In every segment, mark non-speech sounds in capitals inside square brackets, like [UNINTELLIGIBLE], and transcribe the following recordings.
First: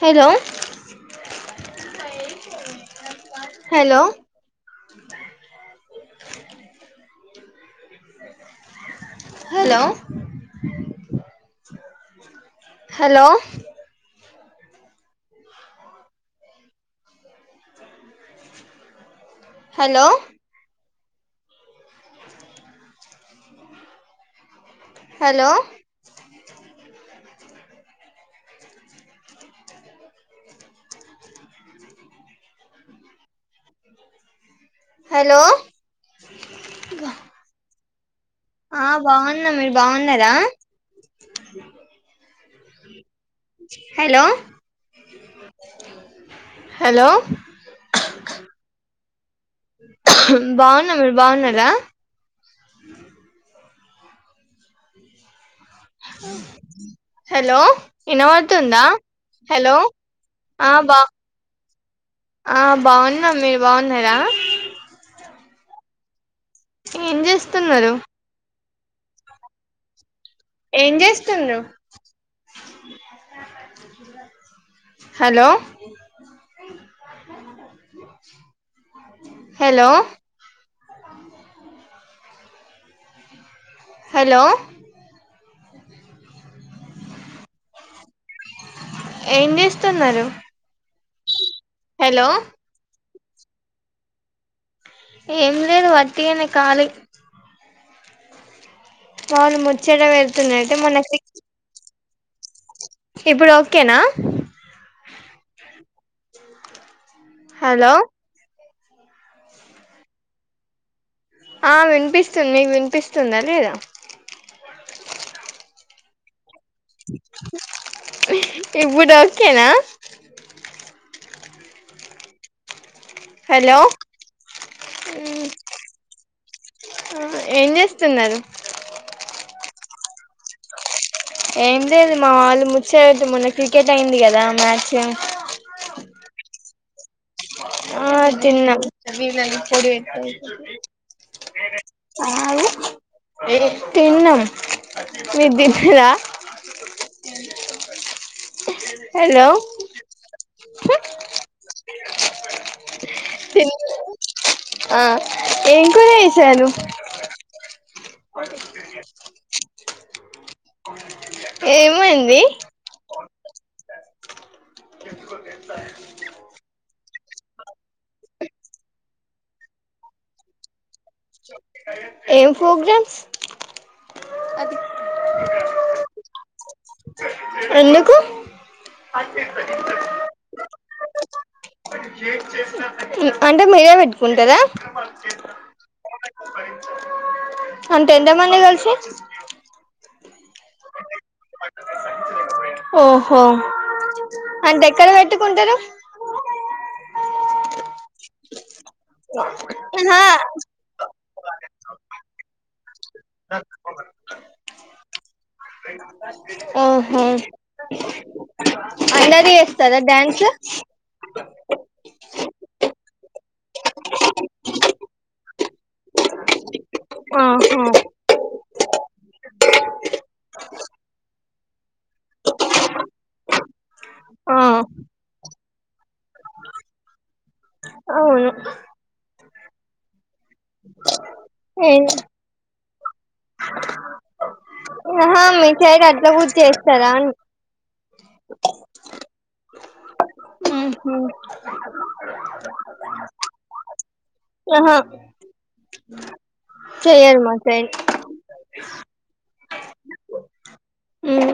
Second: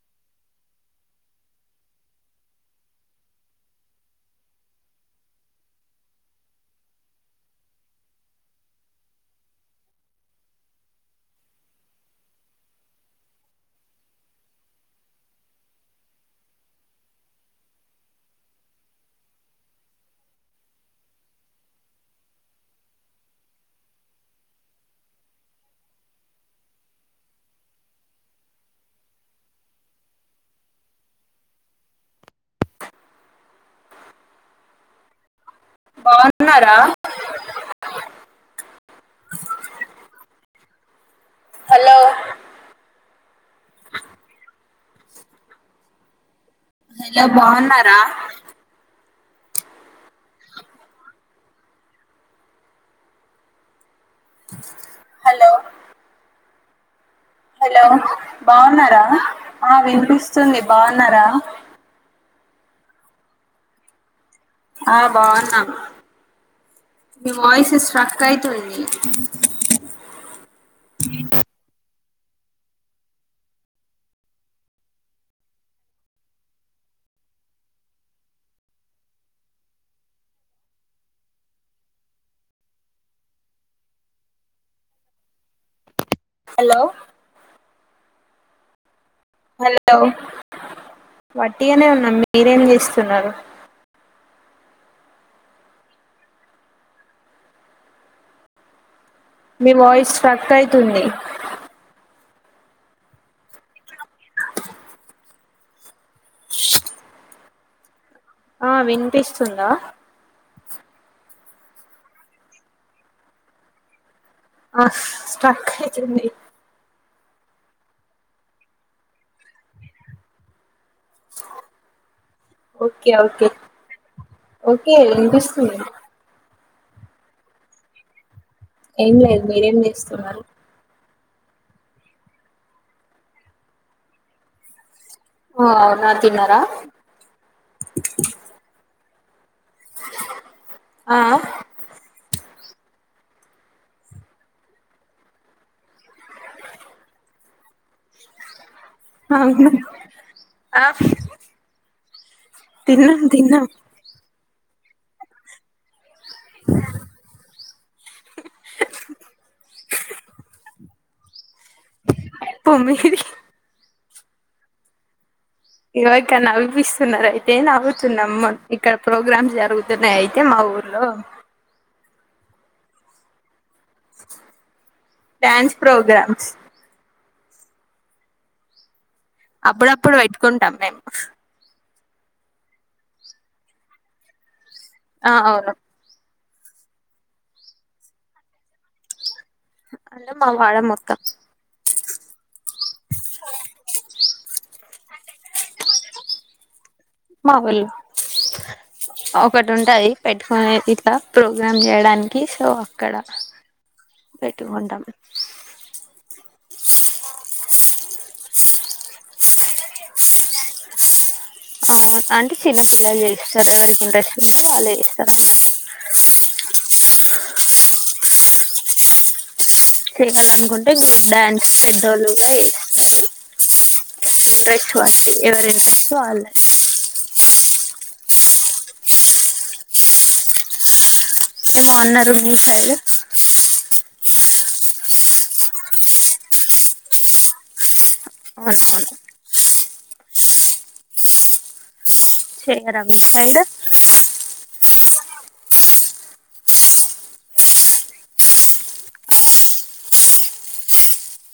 Hello hello hello hello hello. Hello. Hello. బాగున్నారా. ఆహ్ బాగున్నము మీరు బావున్నారా. హలో హలో హలో బావున్నారా బావున్నా మీరు బావున్నారా హలో హలో ఇనవోడ్తుందా బాగున్నారా ఆ హలో వినిపిస్తుంది ఆ బా బాగున్నారా ఆ బావున్నాం మీరు బావున్నారా ఆ బాగున్నా ఏం మీ వాయిస్ చేస్తున్నారు స్స్ట్రక్ అయితుంది ఏం చేస్తున్నావ్ హలో హలో హలో హలో ఏం చేస్తున్నారు వట్టిగనే ఉన్నాం హలో మీరేం చేస్తున్నారు ఎంలేదు వట్టిగనే కాలి వాళ్ళు మీ ముచ్చేట వాయిస్ స్ట్రక్ వెడ్తూన్నా అయితే మొన్న అయితుంది క్రి ఇప్పుడు ఓకేనా హలో ఆ వినిపిస్తుందా ఆ వినిపిస్తుంది మీకు వినిపిస్తుందా లేదా ఆ స్ట్రక్ అయితుంది ఇప్పుడు ఓకేనా ఓకే ఓకే హలో ఓకే వినపిస్తుంది ఉ ఏం చేస్తున్నారు ఏం లేదు మీరేం చేస్తున్నారు ఏం లేదు మా వాళ్ళు ముచ్చట్ మొన్న క్రికెట్ అయింది కదా మ్యాచ్ ఓ అవునా తిన్నారా ఆ తిన్నా ఆ తిన్నం మీర్ దిన్నరా హలో అవును ఆ తిన్నాం తిన్నాం తిన్ ఆ ఏం కూర చెస్ చరు ఏమైంది పో మీది ఇగో ఇక్కడ్ నవిపిస్ తున్నారు అయితే నవ్వుతున్నామ్ ఇక్కడ ప్రోగ్రామ్స్ జరుగుతున్నాయి అయితే మా ఊర్లో ఏం ఫోగ్రామ్స్ డాన్స్ ప్రోగ్రామ్స్ ఎందుకు అప్పుడప్పుడు వెట్టుకుంటాం మేమ్ అంటే మీరే పెట్టుకుంటారా ఆ అవును అంటే ఎంతమంది కలిసి అలా మా వాడా మొత్తం ఓహో అంటే ఎక్కడ పేట్టుకుంటరు మావోల్లు ఒకటి ఉంటాది ఆహా పెట్టుకొని ఇట్లా ప్రోగ్రామ్ చేయడానికి సో అక్కడ పెట్టుకుంటాం ఉ హు అన్నది వేస్తారా డ్యాన్స్ అవున్ అంటే చిన్నపిల్లలు చేస్తారు ఎవరికి ఇంట్రెస్ట్ ఉంటే వాళ్లే చేస్తారు అన్నట్టు ఆహా చేయ్యాలనుకుంటే గ్రూప్ డాన్స్ పెద్దోళ్ళు లు కూడా ఆ వేస్తారు ఇంట్రెస్ట్ వాళ్ళకి ఎవరైనా డ్రెస్ వాళ్ళది అవును ఏమో అన్నారు మీ సైడ్ అహా మీక్ సైడ్ అట్లా కూర్ చేస్తారా అని అవును అవును ఉ హు చేయ్యరా మీ సైడ్ అహా చెయ్యరు మా సైడ్ ఉమ్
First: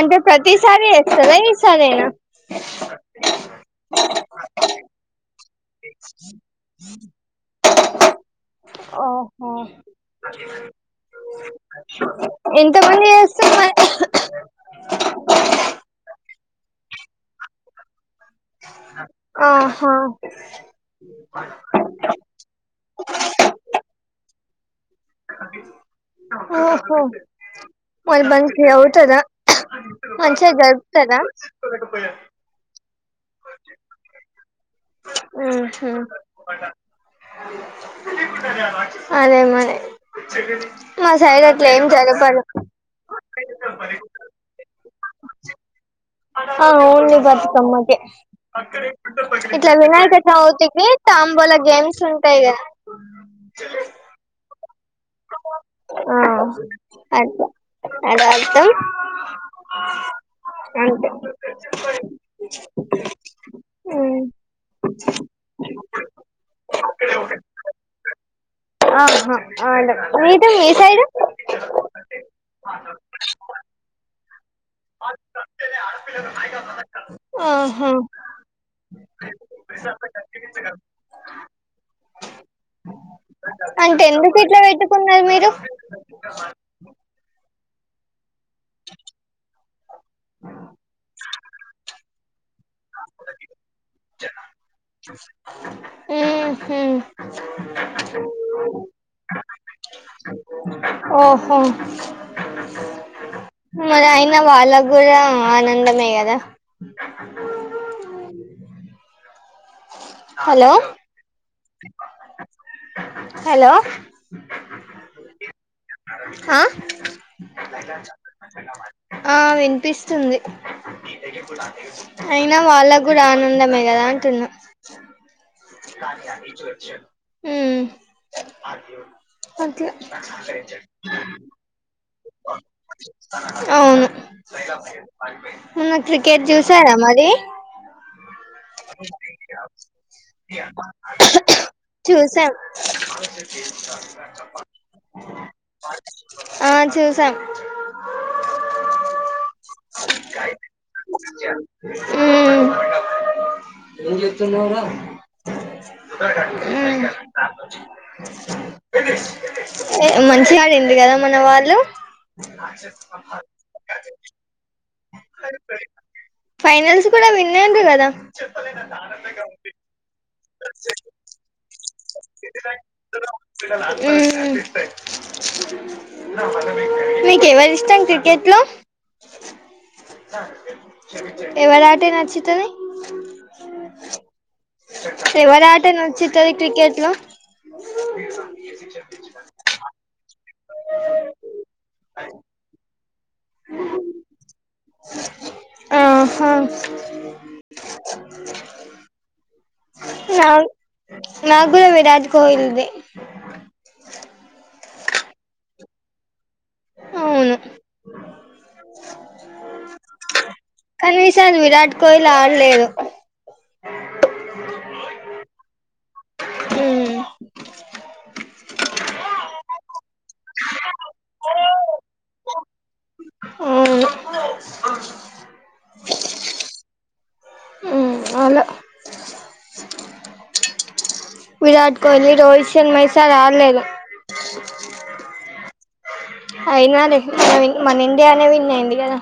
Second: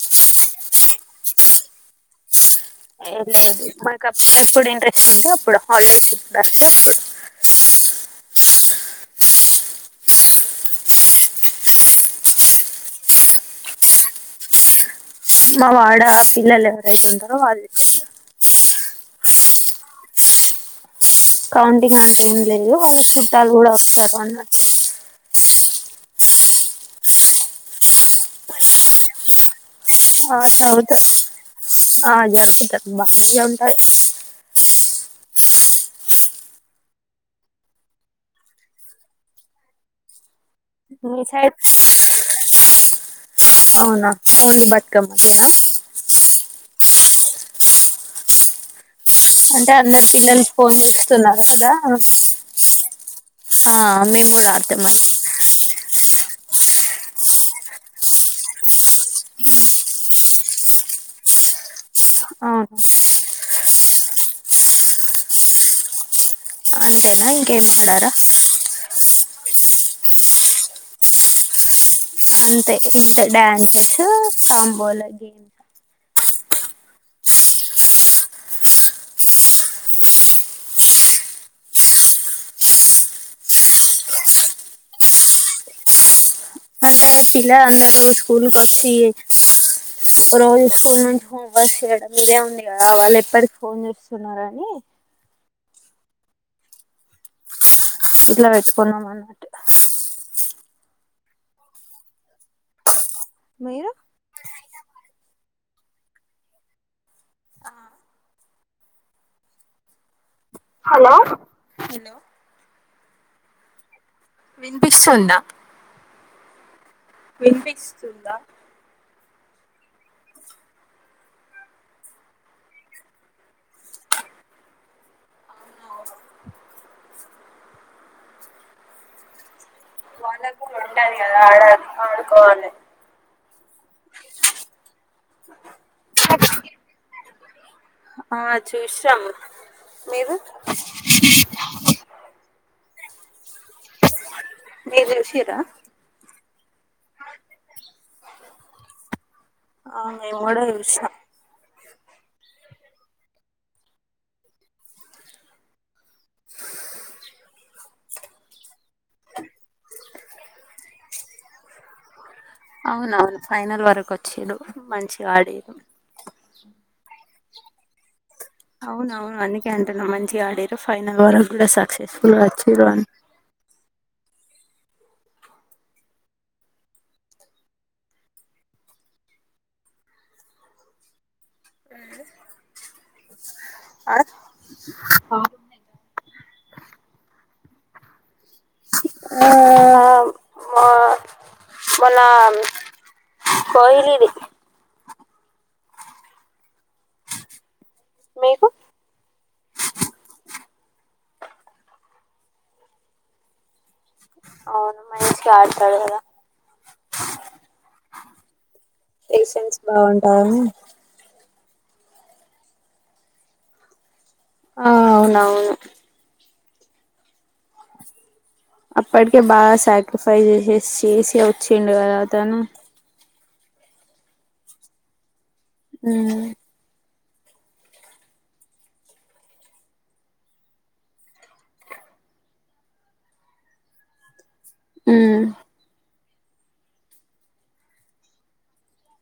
అంటే ప్రతిసారి ఎస్తదా ఈసారెనా ఎం లేదు మాక్ అప్పుడుప్పుడు ఇంట్రెస్ట్ ఉంటే అప్పుడు హాలిడేస్ ఇస్తారు కదా అప్పుడు ఓహో ఎంతమంది చేస్తుర్ మర్ మా వాడా పిల్లలు ఎవరైతే ఉంటారో వాళ్ళు ఇచ్చేతారు ఆహా కౌంటింగ్ అంటే ఏం లేదు వాళ్ళ చుట్టాలు కూడా వస్తారు అన్న ఓహో మలి మంచిగా అవుతదా ఆ మంచిగా చౌత్ జరుపుతారా ఆ జరుపుతర్ బాగే ఉంటది ఉ హు అదే మరి మా సైడ్ అట్లా ఏం జరపరు అవునా ఓన్లీ బతుకమ్మకేనా ఆ ఓన్లీ బతుకమ్మకే అంటే ఇట్లా అందరు పిల్లలు ఫోన్ వినాయచవుతికి చూస్తున్నారు తాంబోలా కదా గేమ్స్ ఉంటాయి గద ఆ మేము గూడా ఆ అద్ ఆడ్ ఆడతాం అంటే అవును ఉమ్ అంతేనా ఇకేంమాడరా అహ్ అడం మీది మీ సైడ్? అంతే ఇంత డ్యాన్సెస్ కంబోలా గేమ్స్ ఆహా అంటే ఎందుకు ఇట్ల పెట్టుకున్నరు మీరు అంటే పిల్లలందరు స్కూల్ కొచ్చి రోజ్ స్కూల్ నుంచి హోంవర్క్స్ చేయడం మీరే ఉంది కదా వాళ్ళ ఎప్పటికి ఫోన్ చేస్తున్నారని ఉహు ఇట్లా వెట్కోన్నామన్నట్ ఓహో మీరు మరి అయిన వాళ్ళ గుడా ఆనందమే గదా హలో హలో వినిపిస్తుంద? హా వినిపిస్తుందా? ఆ వినిపిస్తుంది. అయినా వాళ్ళగుడా ఆనందమే కదా అంటున్నా. మ్ అట్లా ఆడుకోవాలే అవును మొన్న క్రికెట్ చూసారా మది? ఆ చూసాము మీరు చూసామ్ సినిమా చూసి మీరు చూసిరా ఆ చూసామ్ ఆమ్ మేమ్ కూడా చూసినం ఉమ్ ఏం జెత్తున్నావు రా? మ్ ఎ మంచిగాడింది కదా మన వాళ్ళు అవున ఫైనల్ వరకు వచ్చేడు మంచిగా ఆడిరు. ఫైనల్స్ కూడా విన్అయిన్రు కదా. అవున అవును అందుకె అంటున్నా మంచిగా ఆడిరు. ఫైనల్ వర కూడా స చెస్ కూడా వచ్చిరు రన్ ఉమ్ మీకెవరు ఇష్టం క్రికెట్ లో? ఎవరా ఆటే నచ్చితది ఎవరా ఆటే నచ్చి తది క్రికెట్ గ ఆమ్ మా మొన్నం కోయిలిది ఆహా మీకు నాక్ నాకుడ విరాట్ కోహల్ది ఎ అవును మా అక్క ఆడతాది గదా అవును పేషెంస్ బాగుంటాయిని చల్ విరాట్ కోహ్లీ ఆడలేదు ఆ అవునవును మ్ అప్పటికే బాగా సాక్రైఫైస్ చేసేసి చేసి వచ్చిండు గదా అతను మ్ ఉమ్ అలా విరాట్ కోహ్లీ, రోహిత్ శర్మ ఈసారి ఆల్లేదు. ఉమ్ అయినా [UNINTELLIGIBLE] మన ఇండియానే విన్నైంది కదా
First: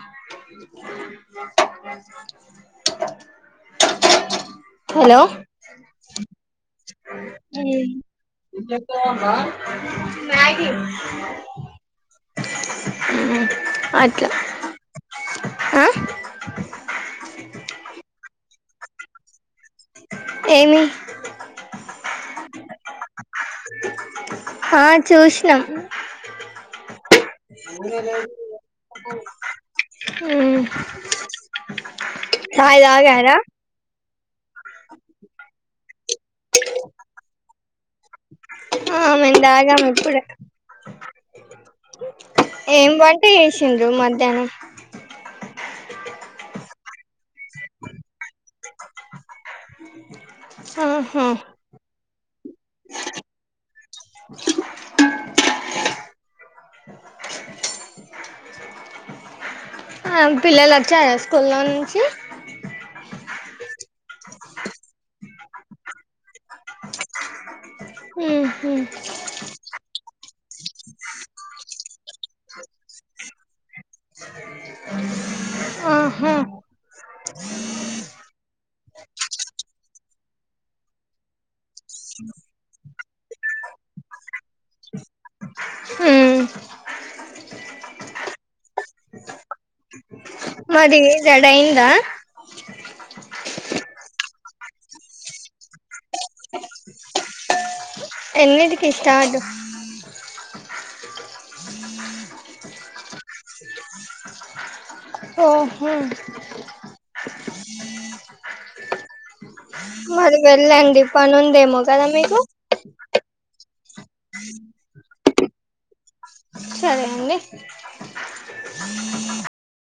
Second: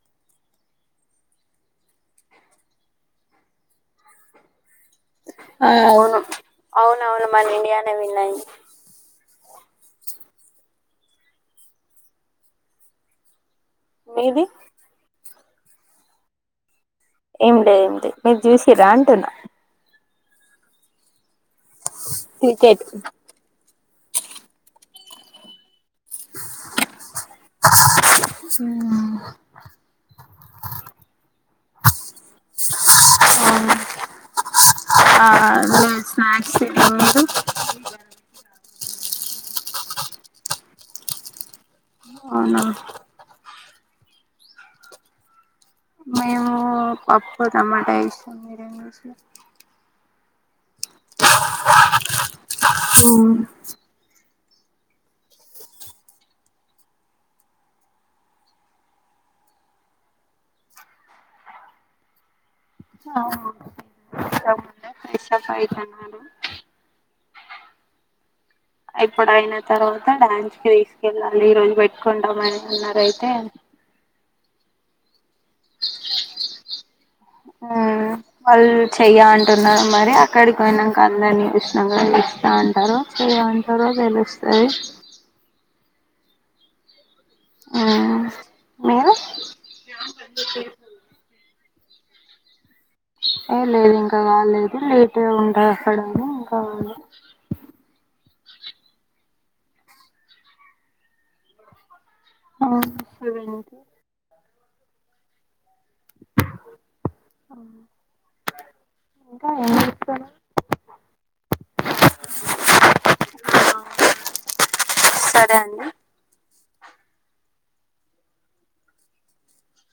హలో అవును అవునవును మన ఇండియానే విన్నాయింది మ్యాగ్గి అట్లా మీది ఆ ఏంలే ఏంలే మీర్ జూసిర్రాంటున్నా ఏమీ క్రికెట్ ఆ చూష్నా మ్ చాయ్ దాగారా ఆ ఉమ్ స్నాక్స్ తిన్నాముందు ఆ మేం దాగాం ఇప్పుడే అవునా ఏం వంట చేసిర్రు తుండ్రు మధ్యాహ్నం మేము పప్పుటమాటా ఏశినం మీరేం జేశినార్ మ్ హ్మ్ మ్ ఆ పిల్లలోచ్చారా స్కూల్లో నుంచి ఆ [INAUDIBLE] ఫ్రెషప్ అయితున్నారు హ్మ్ ఎప్పుడైనా తర్వాత డ్యాన్స్ కి తీస్కెళ్ళాలి ఈ రోజు వెట్టుకుంటమని అన్నారైతే ఆహా మ్ వల్ చేయంటూన్నారు మరి అక్కడికోయినంక అందర్నీ జుశ్నంక ఇస్తాంటారో ఇయంటరో తెలుస్తది ఉమ్ ఆ ఆ మరి జడైరా ఆ లేదు ఇంకా కాలేదు లేట్ గా ఉంటదక్కడని ఇంకావాలి ఎన్నిటికి స్టార్టు ఆ సేవన్కి ఓహా ఇంకా ఏం జెస్ మరి వెళ్ళండి పనుందేమో కదా మీకు [INAUDIBLE] సరే అండి సరే అండి